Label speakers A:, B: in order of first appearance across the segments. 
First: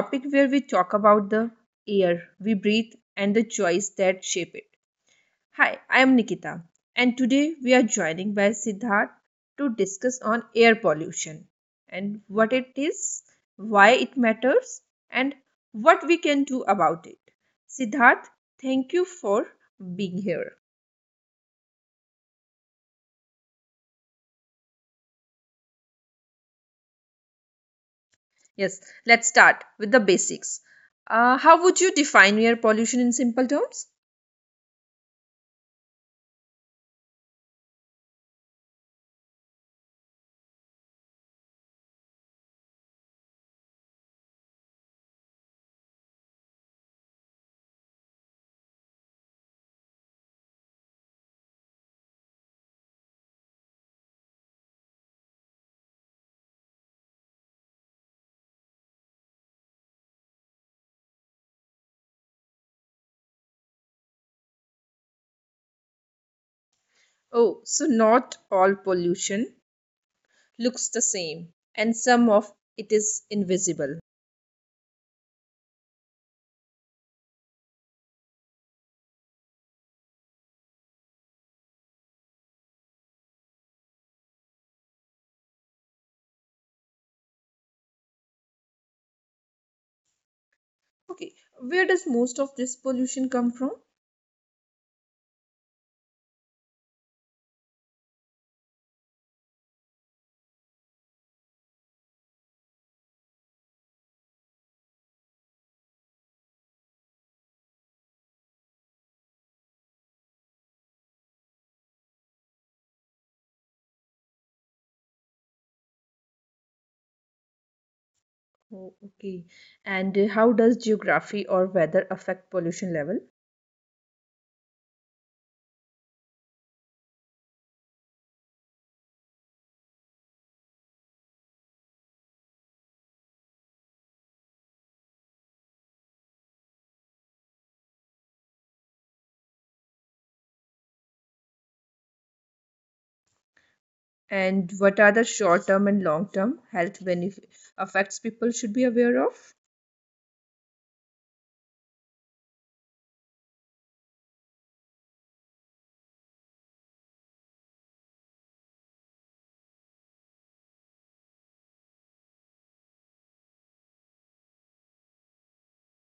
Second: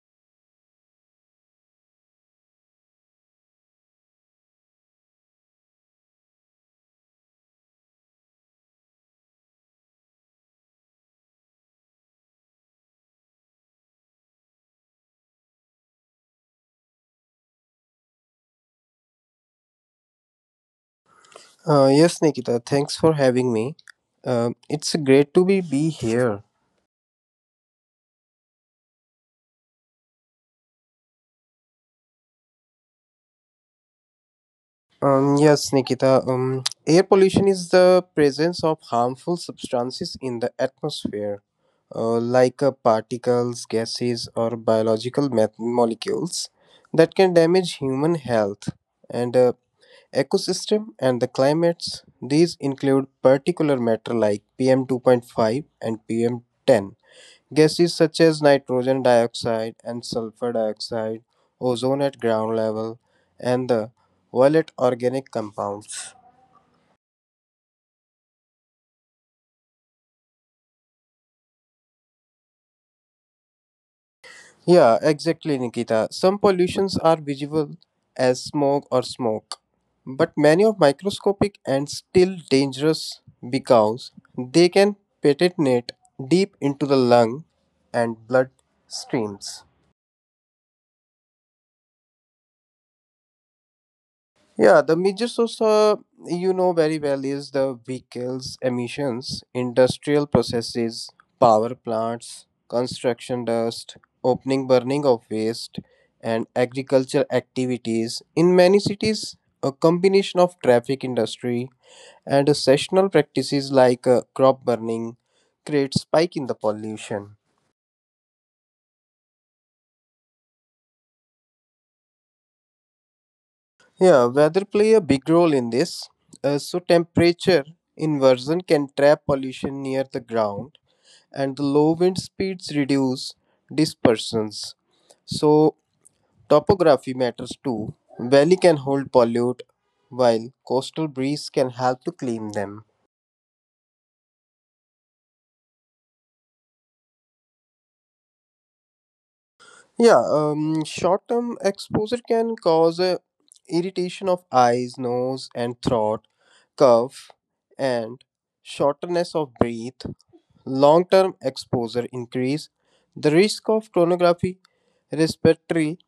A: topic where we talk about the air we breathe and the choice that shape it. Hi, I am Nikita, and today we are joining by Siddharth to discuss on air pollution and what it is, why it matters, and what we can do about it. Siddharth, thank you for being here.
B: Yes, Nikita, thanks for having me. It's great to be here.
A: Yes, let's start with the basics. How would you define air pollution in simple terms?
B: Yes, Nikita, air pollution is the presence of harmful substances in the atmosphere, like particles, gases, or biological molecules that can damage human health and ecosystem and the climates. These include particulate matter like PM2.5 and PM10, gases such as nitrogen dioxide and sulfur dioxide, ozone at ground level, and the violet organic compounds.
A: Oh, so not all pollution looks the same, and some of it is invisible.
B: Yeah, exactly, Nikita. Some pollutions are visible as smog or smoke, but many are microscopic and still dangerous because they can penetrate deep into the lung and blood streams.
A: Okay, where does most of this pollution come from?
B: Yeah, the major source, you know very well, is the vehicles emissions, industrial processes, power plants, construction dust, opening burning of waste, and agriculture activities. In many cities, a combination of traffic industry and sessional practices like crop burning create spike in the pollution.
A: Oh, okay, and how does geography or weather affect pollution level?
B: Yeah, weather play a big role in this. So temperature inversion can trap pollution near the ground and the low wind speeds reduce dispersions. So, topography matters too. Valley can hold pollute, while coastal breeze can help to clean them.
A: And what are the short term and long term health benefit effects people should be aware of?
B: Yeah, short-term exposure can cause irritation of eyes, nose, and throat, cough, and shortness of breath. Long-term exposure increase the risk of chronography, respiratory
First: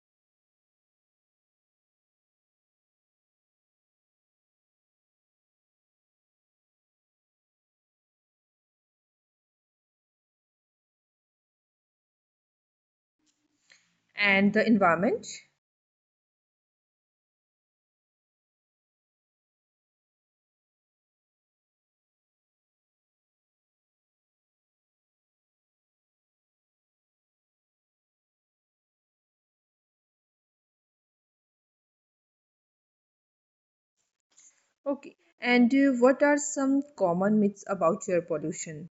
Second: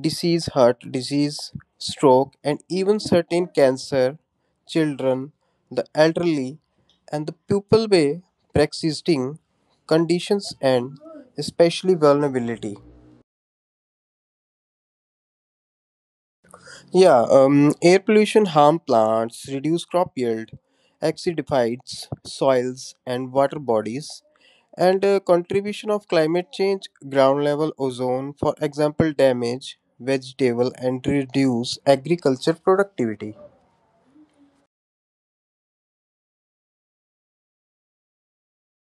B: disease, heart disease, stroke, and even certain cancer, children, the elderly, and the people with pre-existing conditions and especially vulnerability.
A: And the environment?
B: Yeah, air pollution harm plants, reduce crop yield, acidifies soils and water bodies, and contribution of climate change, ground level ozone, for example, damage vegetable and reduce agriculture productivity.
A: Okay, and what are some common myths about air pollution?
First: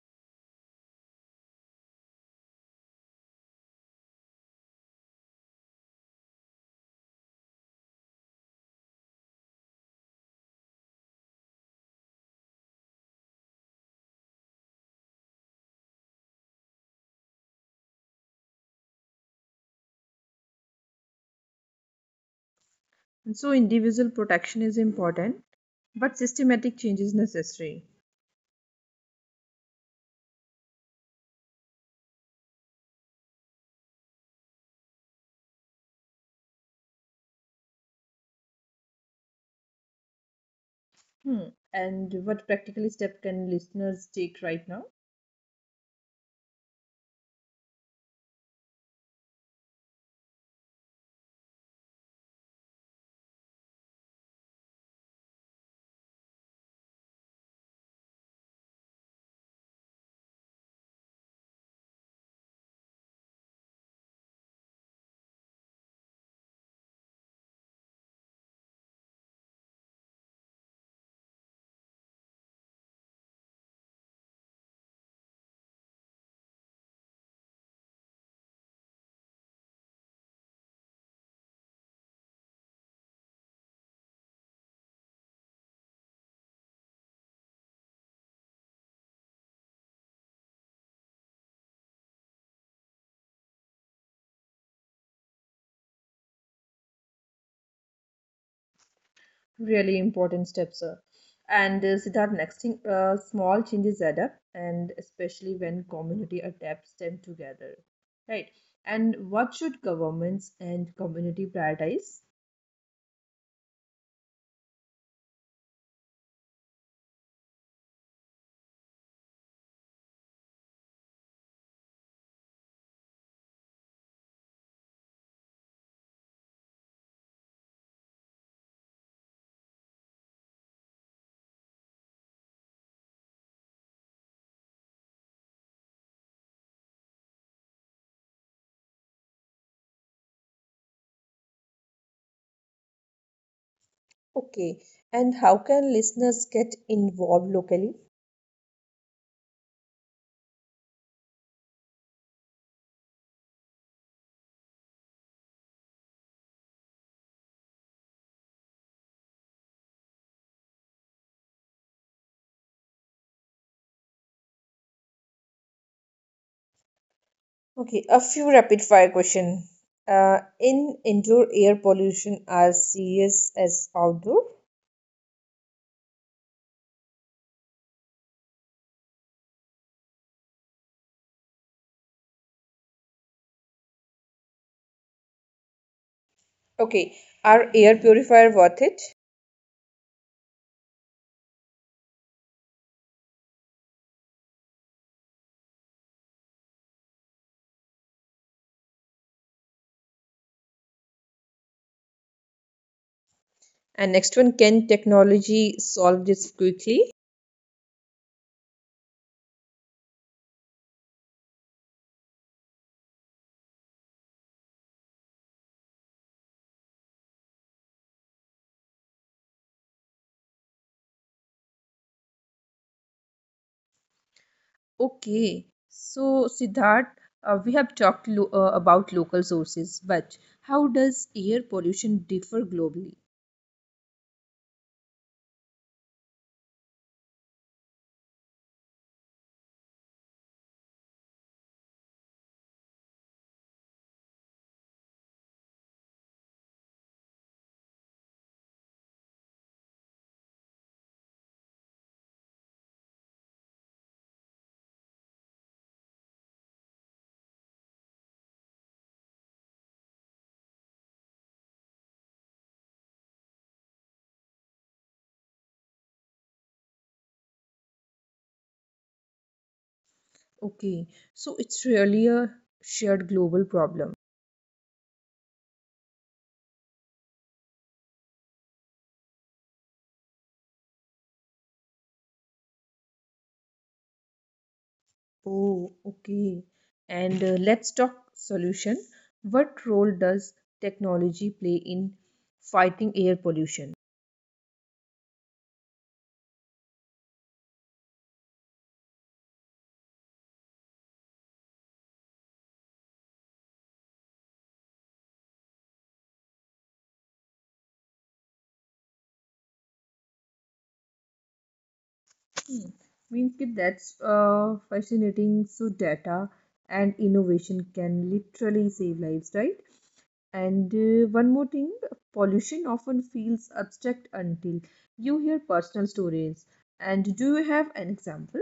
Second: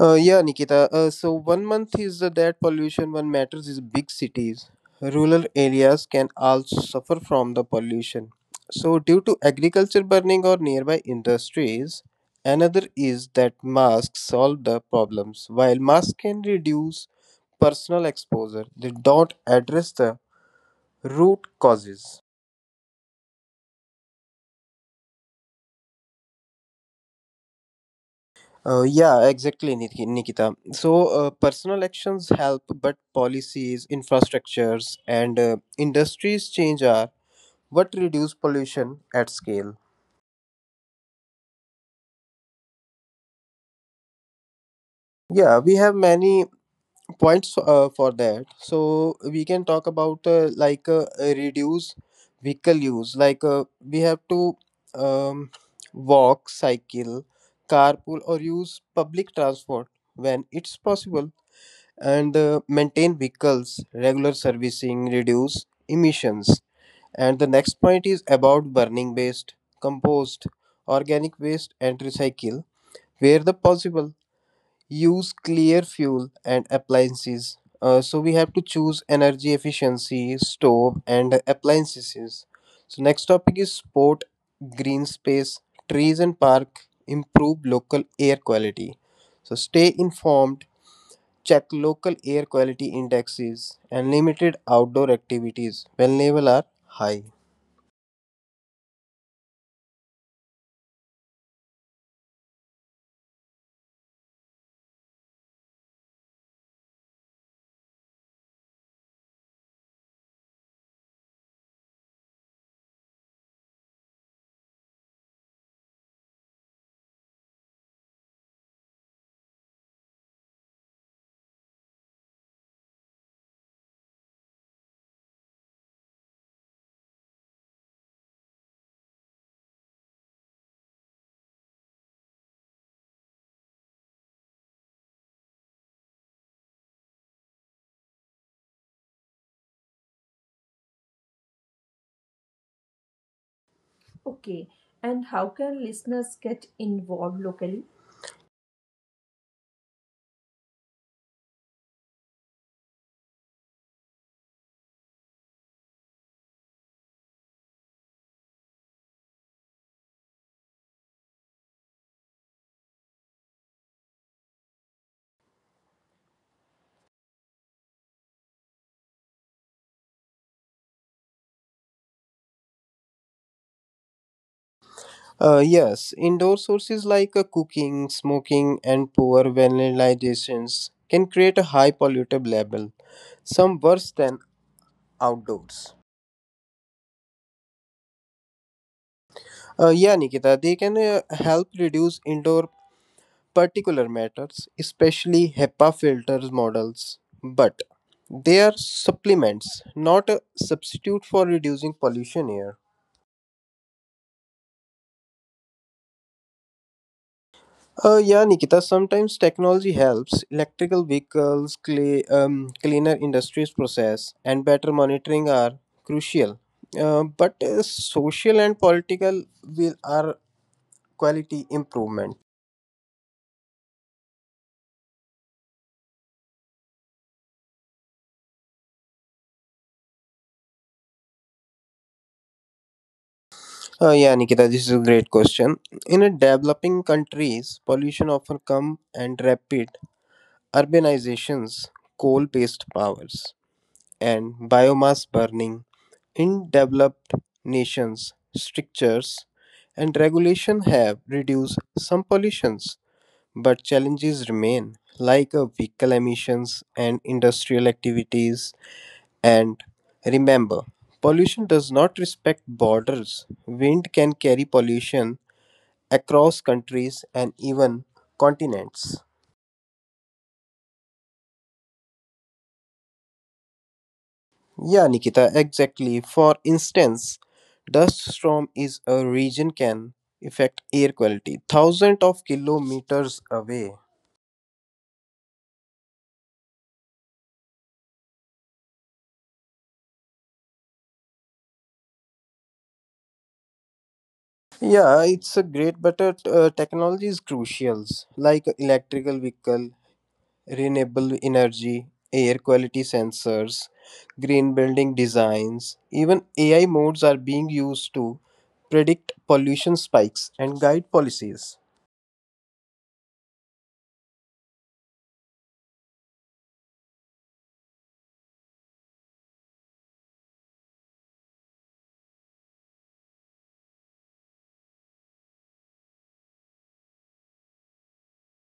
B: Yeah, Nikita. So 1 month is the that pollution. One matters is big cities. Rural areas can also suffer from the pollution. So due to agriculture burning or nearby industries, another is that masks solve the problems. While masks can reduce personal exposure, they don't address the root causes.
A: And so, individual protection is important, but systematic change is necessary.
B: Yeah, exactly, Nikita. So, personal actions help, but policies, infrastructures, and industries change are what reduce pollution at scale.
A: Hmm. And what practical step can listeners take right now?
B: Yeah, we have many points for that. So, we can talk about reduce vehicle use. Like, we have to um, walk, cycle, carpool, or use public transport when it's possible. And maintain vehicles, regular servicing, reduce emissions. And the next point is about burning waste, compost, organic waste, and recycle where the possible. Use clear fuel and appliances. So we have to choose energy efficiency, stove, and appliances. So next topic is sport, green space, trees and park. Improve local air quality. So stay informed. Check local air quality indexes and limited outdoor activities when levels are high.
A: Really important steps, sir. And Siddharth, next thing, small changes add up, and especially when community adapts them together, right? And what should governments and community prioritize?
B: Okay,
A: Okay,
B: and
A: and
B: how
A: how
B: can
A: can
B: listeners
A: listeners
B: get
A: get
B: involved
A: involved
B: locally?
A: locally? Okay, a few rapid fire question. In indoor air pollution are serious as outdoor?
B: Yes, indoor sources like cooking, smoking, and poor vanillizations can create a high pollutant level, some worse than outdoors.
A: Okay, are air purifier worth it?
B: Yeah, Nikita, they can help reduce indoor particular matters, especially HEPA filters models, but they are supplements, not a substitute for reducing pollution here.
A: And next one, can technology solve this quickly?
B: Yeah, Nikita, sometimes technology helps electrical vehicles, cleaner industries process, and better monitoring are crucial. But social and political will are quality improvement.
A: Okay, so Siddharth, we have talked about local sources, but how does air pollution differ globally?
B: Yeah, Nikita, this is a great question. In a developing countries, pollution often come and rapid urbanizations, coal-based powers, and biomass burning in developed nations strictures and regulation have reduced some pollutions, but challenges remain, like vehicle emissions and industrial activities. And remember, pollution does not respect borders. Wind can carry pollution across countries and even continents.
A: Okay, so it's really a shared global problem.
B: Yeah, Nikita, exactly. For instance, dust storm is a region can affect air quality thousands of kilometers away.
A: Oh, okay. And let's talk solution. What role does technology play in fighting air pollution?
B: Yeah, it's a great, but technology is crucial, like electrical vehicle, renewable energy, air quality sensors, green building designs. Even AI modes are being used to predict pollution spikes and guide policies.
A: Means ki that's fascinating. So data and innovation can literally save lives, right? And one more thing, pollution often feels abstract until you hear personal stories. And do you have an example?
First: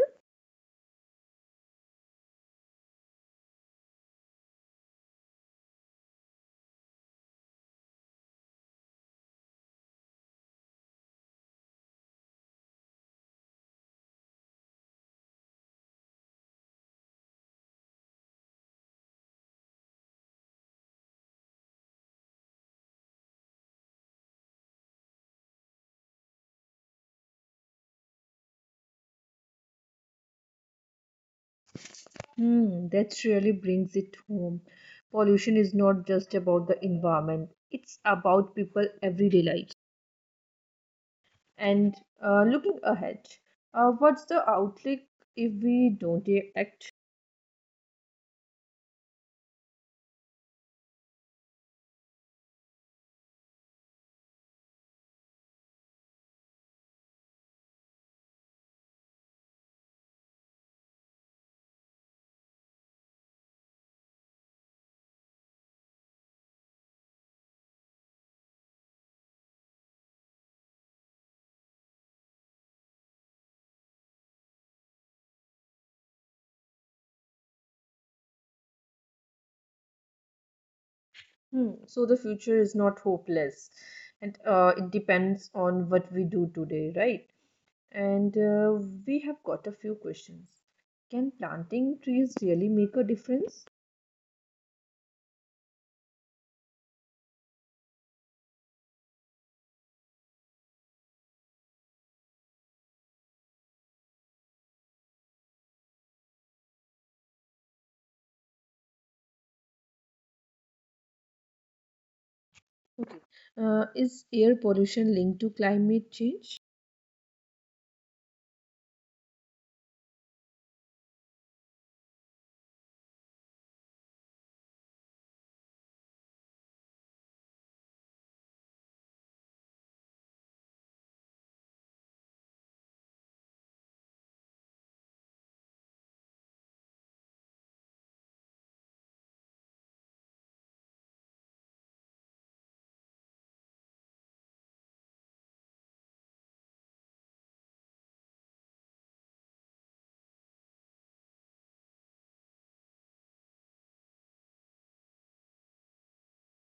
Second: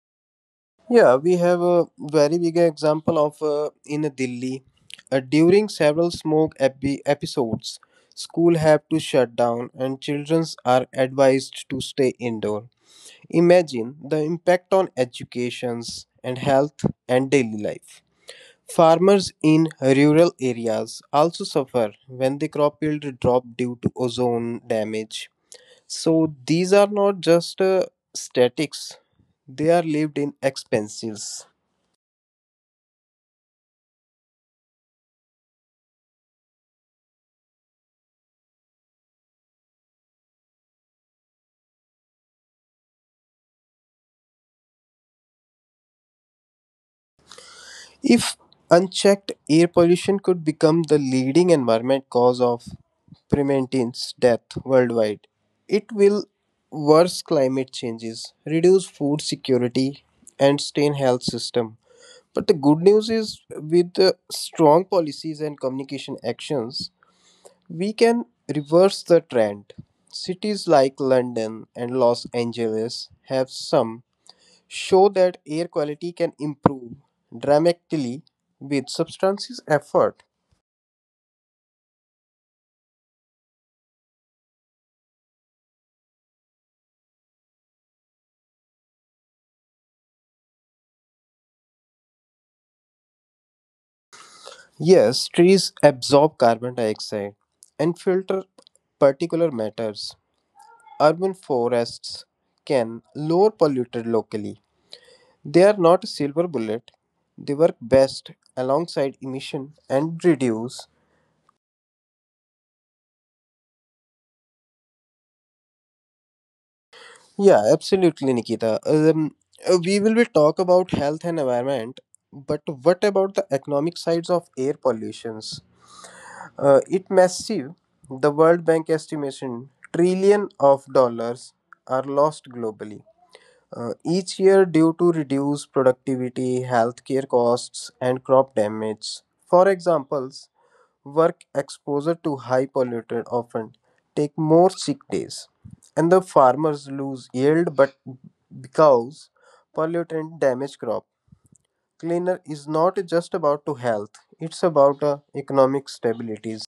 B: Yeah, we have a very big example of in Delhi. During several smoke episodes, school have to shut down and children are advised to stay indoor. Imagine the impact on educations and health and daily life. Farmers in rural areas also suffer when the crop yield drop due to ozone damage. So these are not just statics; they are lived in expenses.
A: Hmm, that really brings it home. Pollution is not just about the environment; it's about people everyday life. And looking ahead, what's the outlook if we don't act?
B: If unchecked, air pollution could become the leading environmental cause of prementine's death worldwide. It will worsen climate changes, reduce food security, and strain health system. But the good news is, with the strong policies and communication actions, we can reverse the trend. Cities like London and Los Angeles have some show that air quality can improve dramatically with substances effort.
A: Hmm. So the future is not hopeless, and it depends on what we do today, right? And we have got a few questions. Can planting trees really make a difference?
B: Yes, trees absorb carbon dioxide and filter particular matters. Urban forests can lower polluted locally. They are not a silver bullet. They work best alongside emission and reduce.
A: Okay. Is air pollution linked to climate change?
B: Yeah, absolutely, Nikita. We will be talk about health and environment, but what about the economic sides of air pollutions? It massive. The World Bank estimation trillion of dollars are lost globally each year due to reduced productivity, healthcare costs, and crop damage. For examples, work exposure to high polluted often take more sick days, and the farmers lose yield. But because pollutant damage crop, cleaner is not just about to health; it's about economic stability.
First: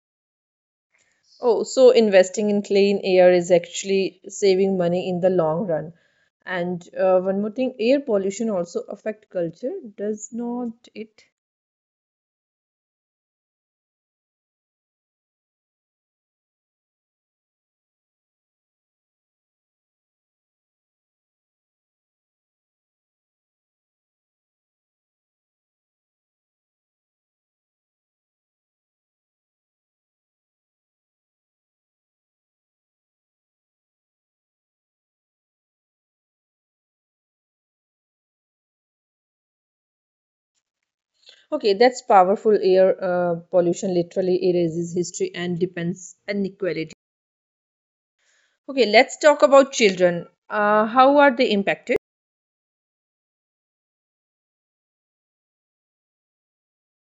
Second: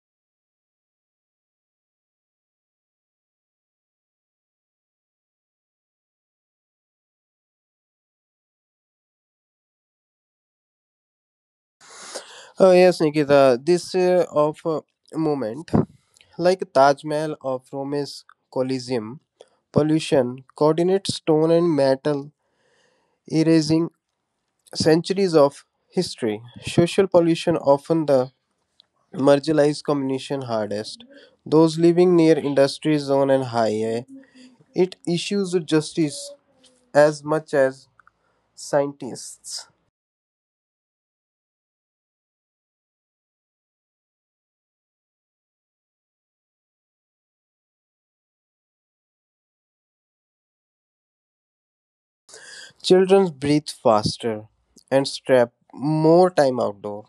A: Oh, so investing in clean air is actually saving money in the long run. And one more thing, air pollution also affect culture, does not it?
B: Oh yes, Nikita. This of moment, like Taj Mahal of Rome's Colosseum, pollution coordinates stone and metal, erasing centuries of history. Social pollution often the marginalized communication hardest. Those living near industry zone and highway, it issues justice as much as scientists.
A: Okay, that's powerful. Air pollution literally erases history and depends inequality. Okay, let's talk about children. How are they impacted?
B: Children breathe faster and strap more time outdoor,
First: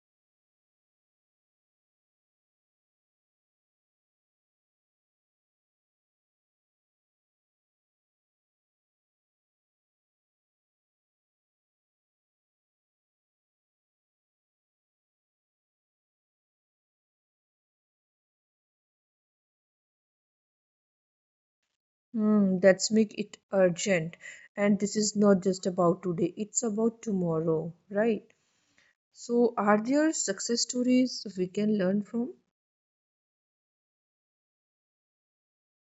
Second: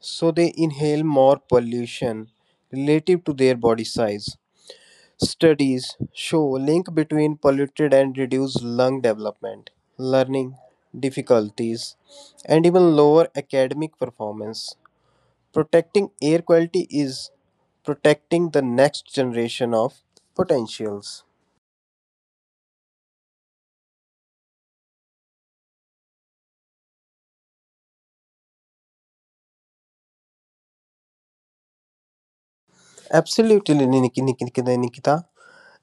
B: so they inhale more pollution relative to their body size. Studies show link between polluted and reduced lung development, learning difficulties, and even lower academic performance. Protecting air quality is protecting the next generation of potentials.
A: Hmm, that's make it urgent. And this is not just about today, it's about tomorrow, right? So, are there success stories we can learn from?
B: Absolutely, Nikita.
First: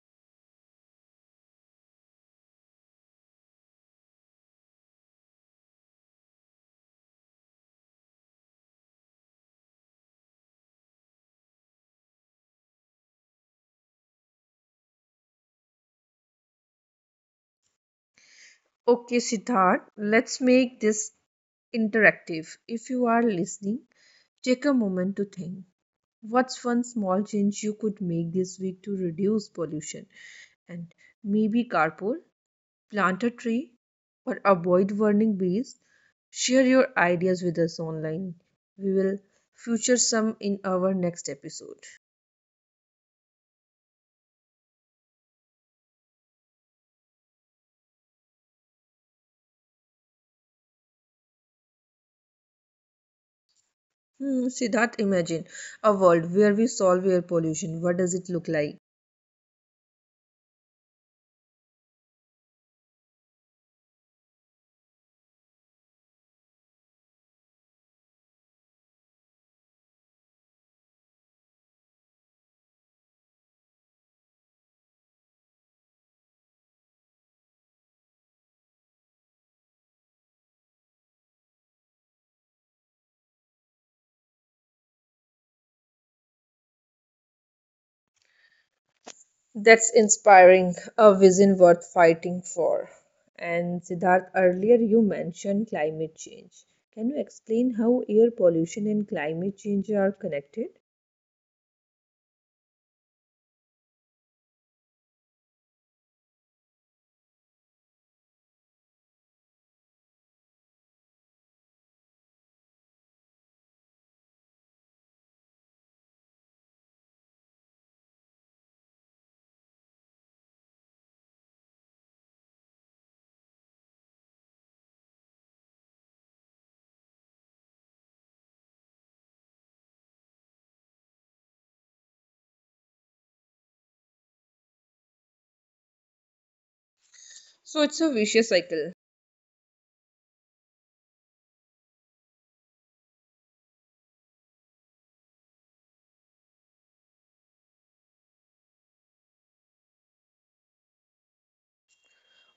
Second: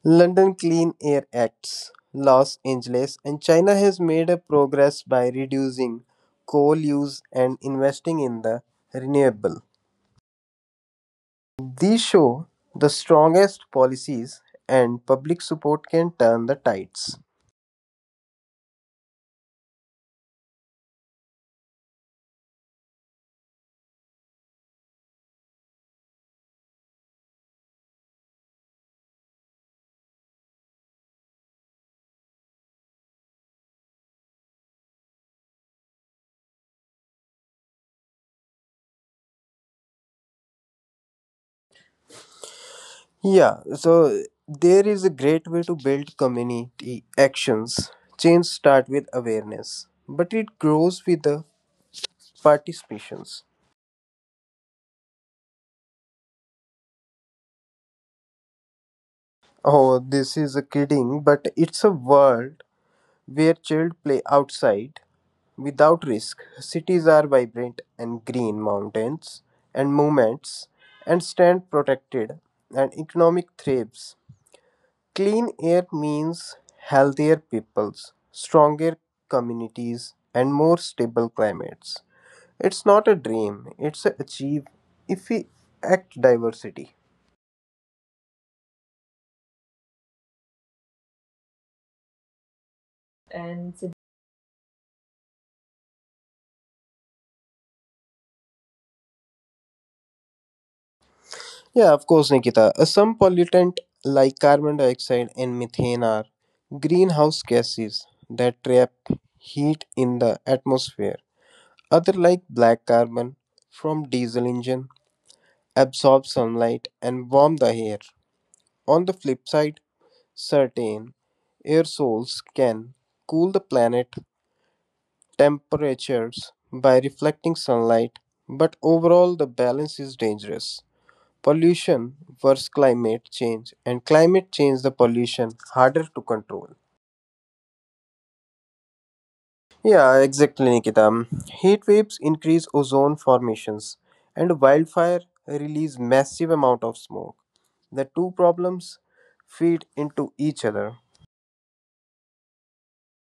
B: London Clean Air Acts, Los Angeles, and China has made a progress by reducing coal use and investing in the renewable. These show the strongest policies and public support can turn the tides.
A: Okay, Siddharth, let's make this interactive. If you are listening, take a moment to think. What's one small change you could make this week to reduce pollution? And maybe carpool, plant a tree, or avoid warning bees. Share your ideas with us online. We will feature some in our next episode.
B: Yeah, so there is a great way to build community actions. Change start with awareness, but it grows with the participations.
A: Hmm, Siddharth, imagine a world where we solve air pollution. What does it look like?
B: Oh, this is a kidding, but it's a word where children play outside without risk, cities are vibrant and green mountains and movements and stand protected and economic thrives. Clean air means healthier peoples, stronger communities, and more stable climates. It's not a dream, it's a achieve if we act diversity.
A: That's inspiring, a vision worth fighting for. And Siddharth, earlier you mentioned climate change. Can you explain how air pollution and climate change are connected?
B: Yeah, of course, Nikita. Some pollutant like carbon dioxide and methane are greenhouse gases that trap heat in the atmosphere. Other like black carbon from diesel engine absorb sunlight and warm the air. On the flip side, certain aerosols can cool the planet temperatures by reflecting sunlight, but overall the balance is dangerous pollution versus climate change and climate change the pollution harder to control.
A: So it's a vicious cycle.
B: Yeah, exactly, Nikita. Heat waves increase ozone formations, and wildfire release massive amount of smoke. The two problems feed into each other.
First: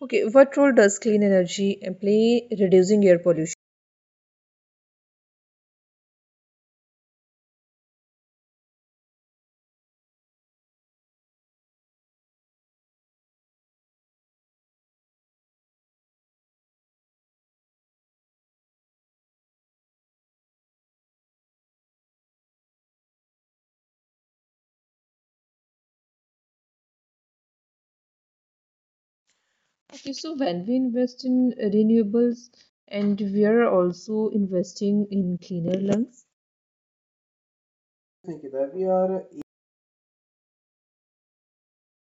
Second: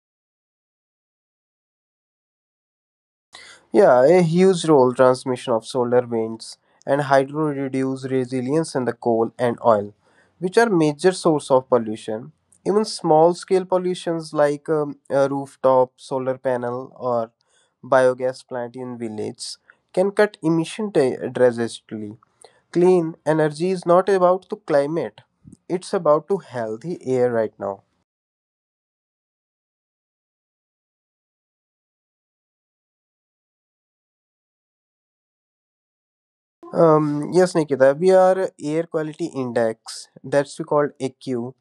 A: Okay, what role does clean energy play in reducing air pollution?
B: Yeah, a huge role transmission of solar winds and hydro reduce resilience in the coal and oil, which are major source of pollution. Even small scale pollutions like a rooftop solar panel or biogas plant in villages can cut emission drastically. Clean energy is not about the climate; it's about to healthy air right now.
A: Okay, so when we invest in renewables and we are also investing in cleaner lungs.
B: Um, yes, Nikita, we are air quality index that's we called AQ,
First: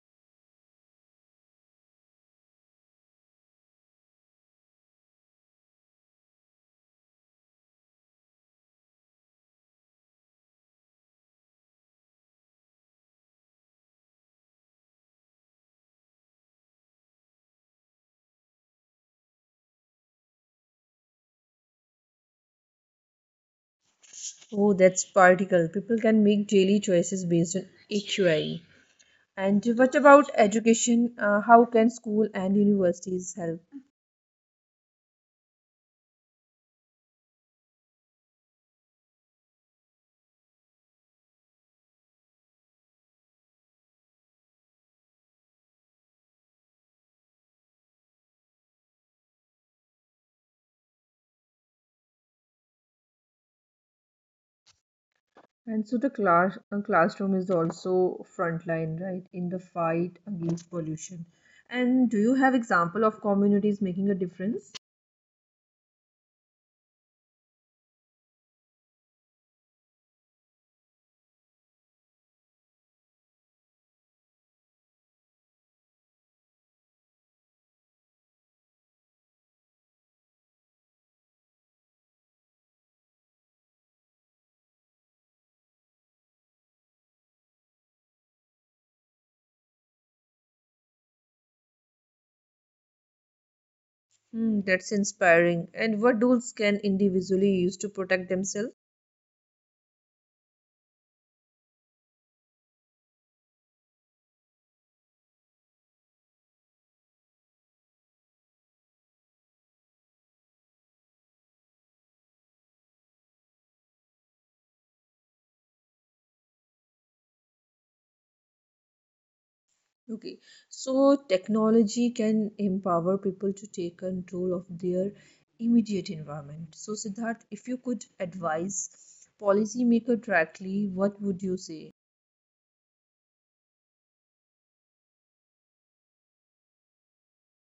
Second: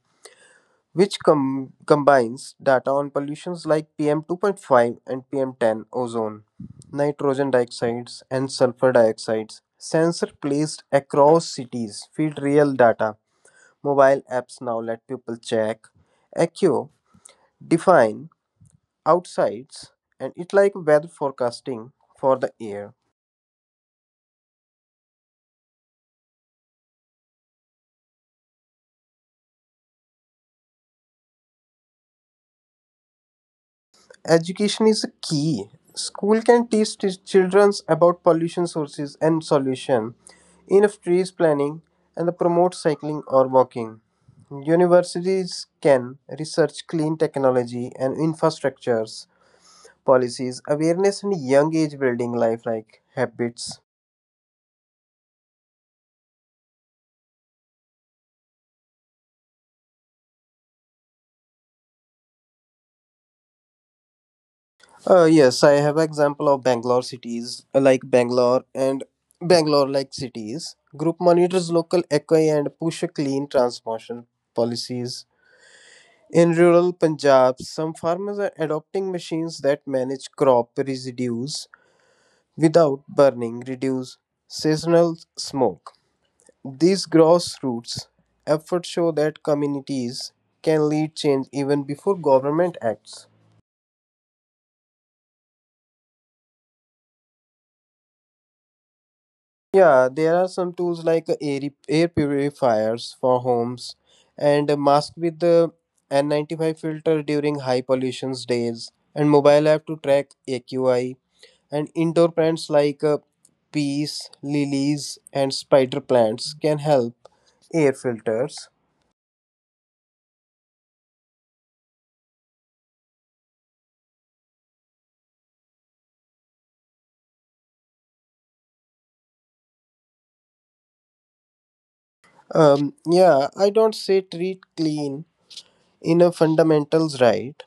B: which combines data on pollutions like PM2.5 and PM10 ozone, nitrogen dioxides, and sulfur dioxides. Sensor placed across cities feed real data. Mobile apps now let people check, echo, define outsides, and it like weather forecasting for the air.
A: Oh, that's particle. People can make daily choices based on AQI. And what about education? How can school and universities help?
B: Education is a key. School can teach children about pollution sources and solution, enough trees planning, and promote cycling or walking. Universities can research clean technology and infrastructures, policies, awareness, and young age building lifelike habits.
A: And so the classroom is also frontline, right, in the fight against pollution. And do you have example of communities making a difference?
B: Yes, I have example of Bangalore cities like Bangalore and Bangalore like cities. Group monitors local eco and push a clean transportation policies. In rural Punjab, some farmers are adopting machines that manage crop residues without burning, reduce seasonal smoke. These grassroots efforts show that communities can lead change even before government acts.
A: Hmm, that's inspiring. And what tools can individually use to protect themselves?
B: Yeah, there are some tools like air purifiers for homes and a mask with the N95 filter during high pollution days and mobile app to track AQI. And indoor plants like peas, lilies, and spider plants can help air filters.
A: Okay, so technology can empower people to take control of their immediate environment. So, Siddharth, if you could advise policymaker directly, what would you say?
B: Yeah, I don't say treat clean in a fundamentals right.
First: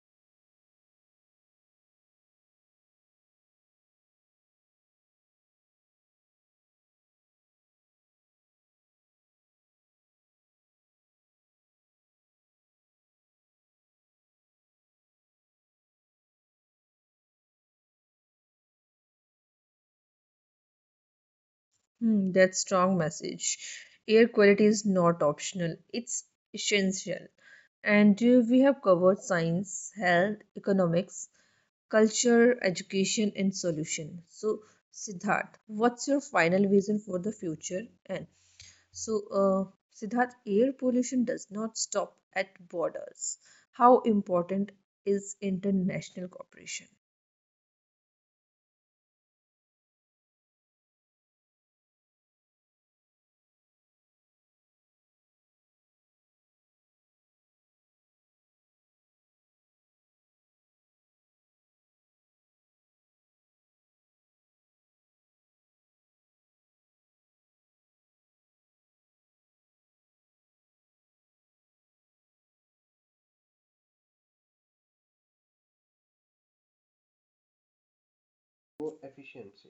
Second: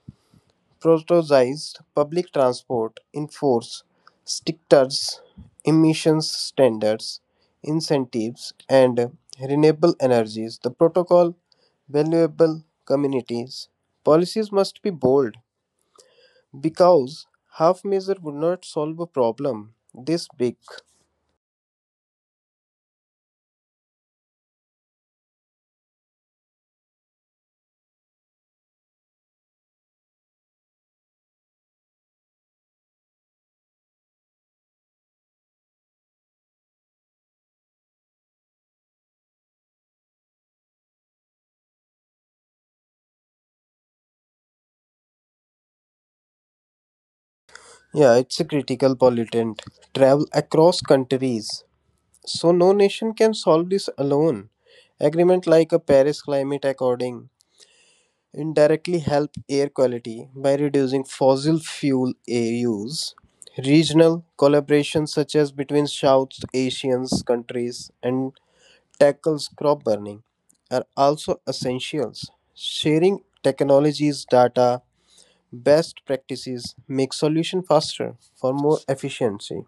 B: Prioritized public transport, enforce stricters, emissions standards, incentives, and renewable energies. The protocol, valuable communities. Policies must be bold because half measure would not solve a problem this big.
A: Hmm, that's strong message. Air quality is not optional; it's essential. And we have covered science, health, economics, culture, education, and solution. So, Siddharth, what's your final vision for the future? And so, Siddharth, air pollution does not stop at borders. How important is international cooperation?
B: Yeah, it's a critical pollutant. Travel across countries. So no nation can solve this alone. Agreement like a Paris Climate According indirectly help air quality by reducing fossil fuel air use. Regional collaboration such as between South Asians countries and tackles crop burning are also essentials. Sharing technologies, data, best practices make solution faster for more efficiency.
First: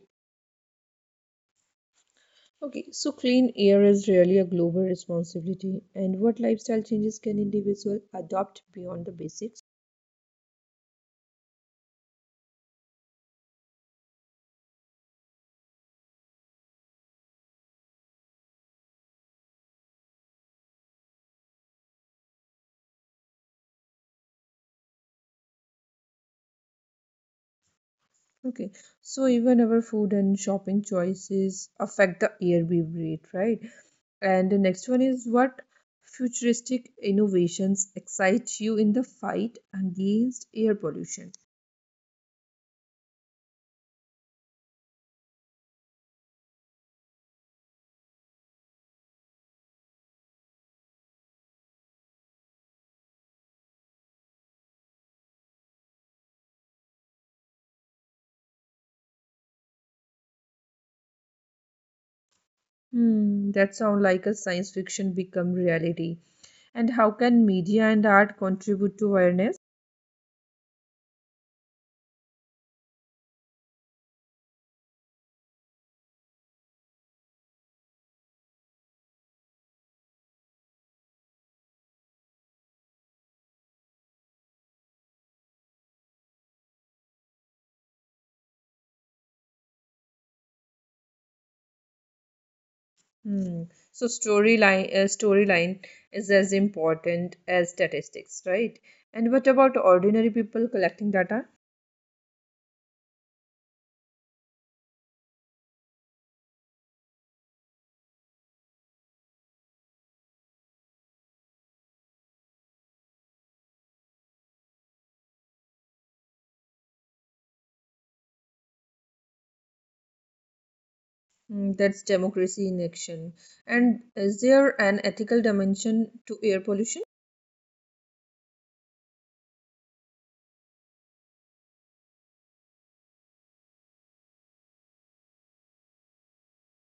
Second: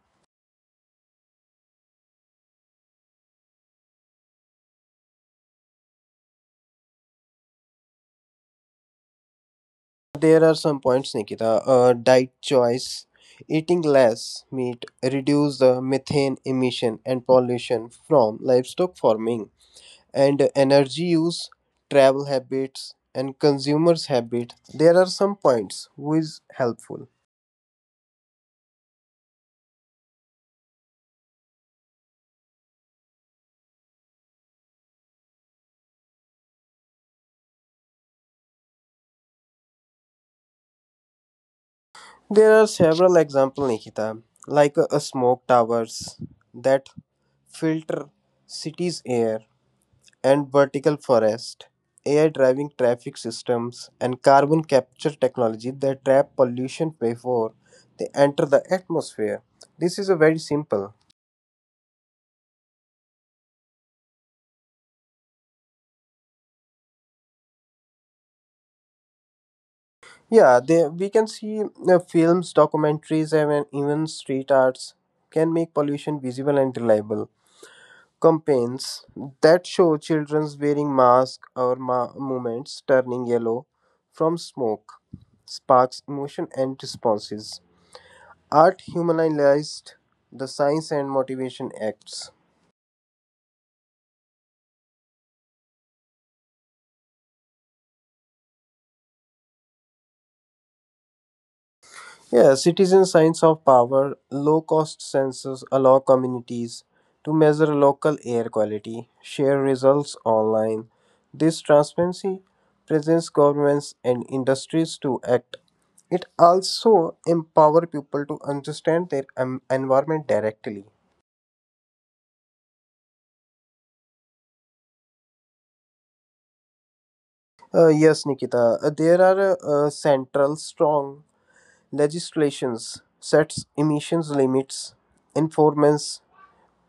A: Okay, so clean air is really a global responsibility, and what lifestyle changes can individual adopt beyond the basics?
B: There are some points, Nikita. Diet choice, eating less meat, reduce the methane emission and pollution from livestock farming, and energy use, travel habits, and consumers' habit. There are some points which is helpful.
A: Okay, so even our food and shopping choices affect the air we breathe, right? And the next one is what futuristic innovations excite you in the fight against air pollution?
B: There are several examples, Nikita, like smoke towers that filter cities' air and vertical forest, AI driving traffic systems, and carbon capture technology that trap pollution before they enter the atmosphere. This is a very simple.
A: Hmm, that sounds like a science fiction become reality. And how can media and art contribute to awareness?
B: Yeah, we can see films, documentaries, and even street arts can make pollution visible and reliable. Campaigns that show children wearing masks or movements turning yellow from smoke sparks emotion and responses. Art humanized the science and motivation acts.
A: Hmm. So storyline, storyline is as important as statistics, right? And what about ordinary people collecting data?
B: Yeah, citizen science of power, low cost sensors allow communities to measure local air quality, share results online. This transparency presents governments and industries to act. It also empower people to understand their environment directly.
A: Hmm, that's democracy in action. And is there an ethical dimension to air pollution?
B: Yes, Nikita, there are central strong legislations sets emissions limits, enforcement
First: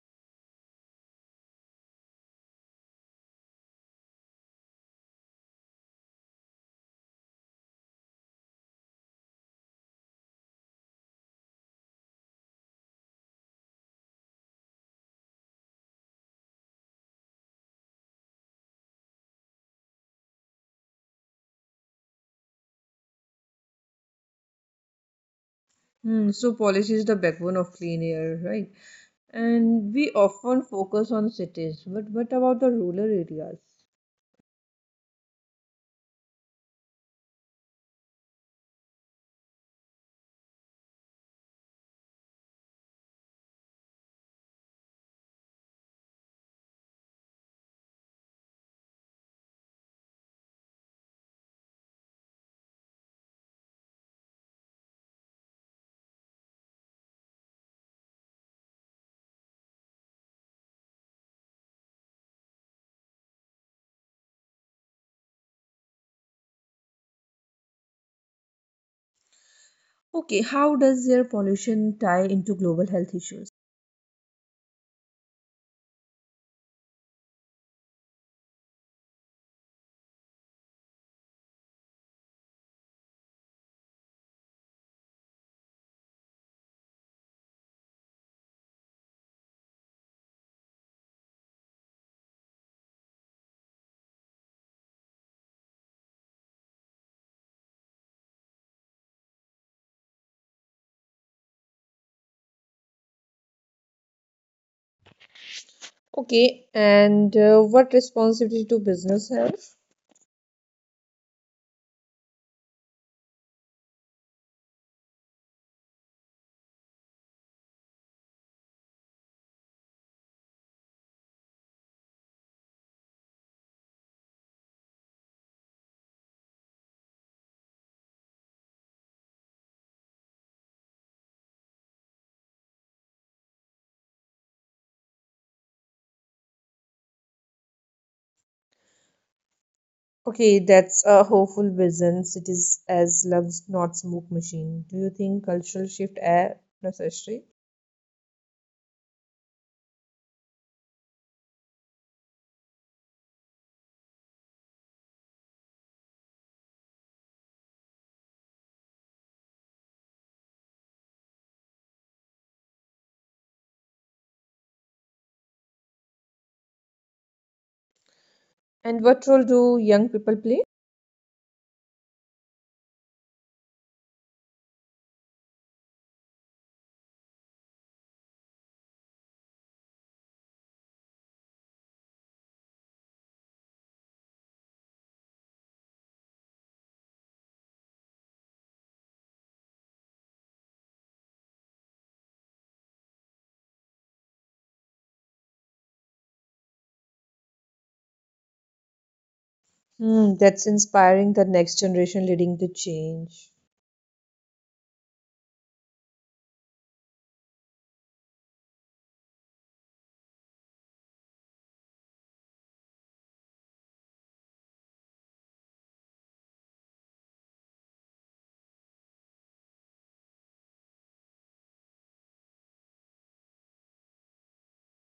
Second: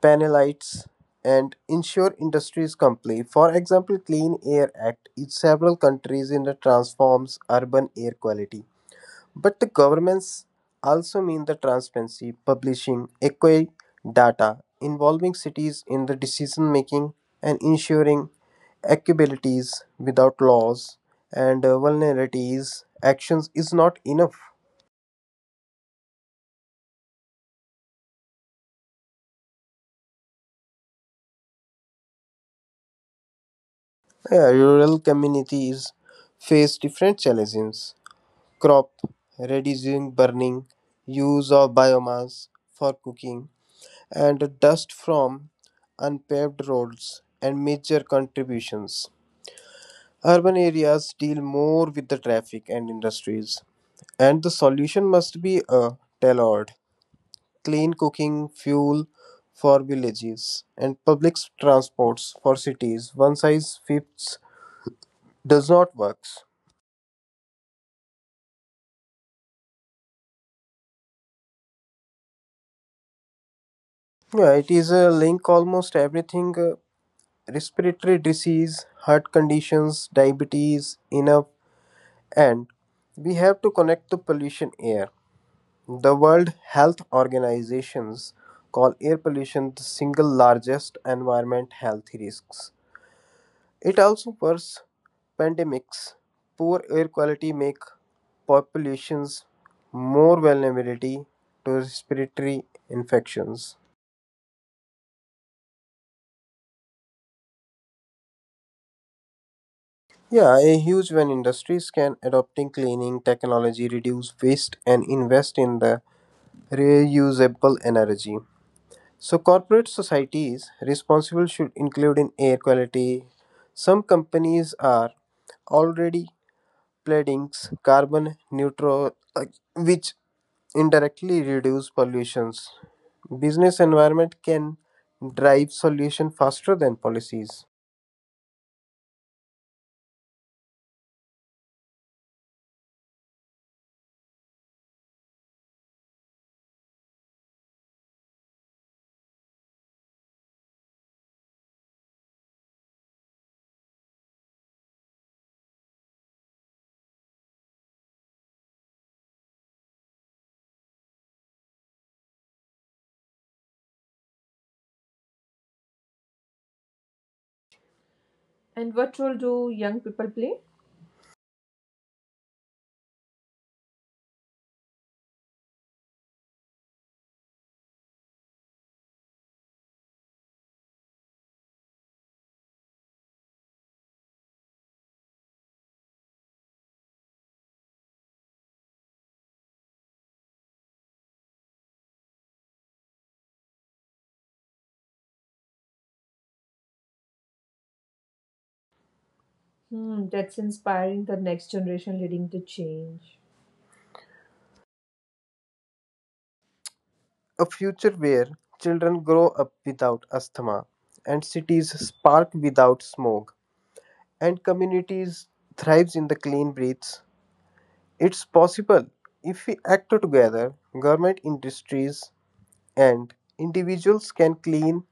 B: panelites, and ensure industries comply. For example, Clean Air Act in several countries in the transforms urban air quality. But the governments also mean the transparency, publishing equi data, involving cities in the decision making and ensuring equabilities without laws and vulnerabilities actions is not enough.
A: Hmm, so policy is the backbone of clean air, right? And we often focus on cities, but what about the rural areas?
B: Yeah, rural communities face different challenges crop, reducing burning, use of biomass for cooking, and dust from unpaved roads and major contributions. Urban areas deal more with the traffic and industries, and the solution must be a tailored, clean cooking fuel for villages and public transports for cities. One size fits does not work.
A: Okay, how does air pollution tie into global health issues?
B: Yeah, it is a link almost everything respiratory disease, heart conditions, diabetes, enough, and we have to connect to pollution air. The World Health Organizations call air pollution the single largest environment health risks. It also worse pandemics. Poor air quality make populations more vulnerability to respiratory infections.
A: Okay, and what responsibility do business have?
B: Yeah, a huge when industries can adopting cleaning technology, reduce waste and invest in the reusable energy. So corporate societies responsible should include in air quality. Some companies are already pledging carbon neutral which indirectly reduce pollutions. Business environment can drive solution faster than policies.
A: Okay, that's a hopeful business. It is as lungs, not smoke machine. Do you think cultural shift are necessary?
B: And
A: And
B: what
A: what
B: role
A: role
B: do
A: do
B: young
A: young
B: people
A: people
B: play?
A: play?
B: Hmm,
A: Hmm,
B: that's
A: that's
B: inspiring
A: inspiring
B: the
A: the
B: next
A: next generation
B: generation leading
A: leading
B: to
A: the
B: change.
A: change.
B: A future where children grow up without asthma, and cities spark without smoke, and communities thrives in the clean breaths. It's possible if we act together. Government, industries, and individuals can clean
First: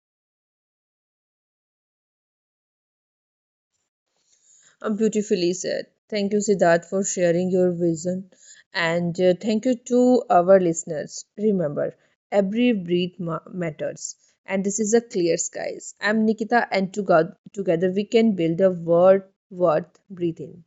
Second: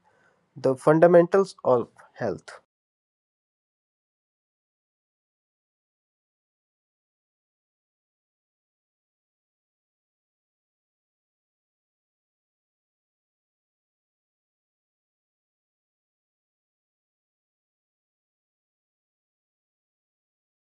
B: the fundamentals of health.
A: Beautifully said. Thank you, Siddharth, for sharing your vision. And thank you to our listeners. Remember, every breath matters. And this is a clear skies. I'm Nikita, and together we can build a world worth breathing.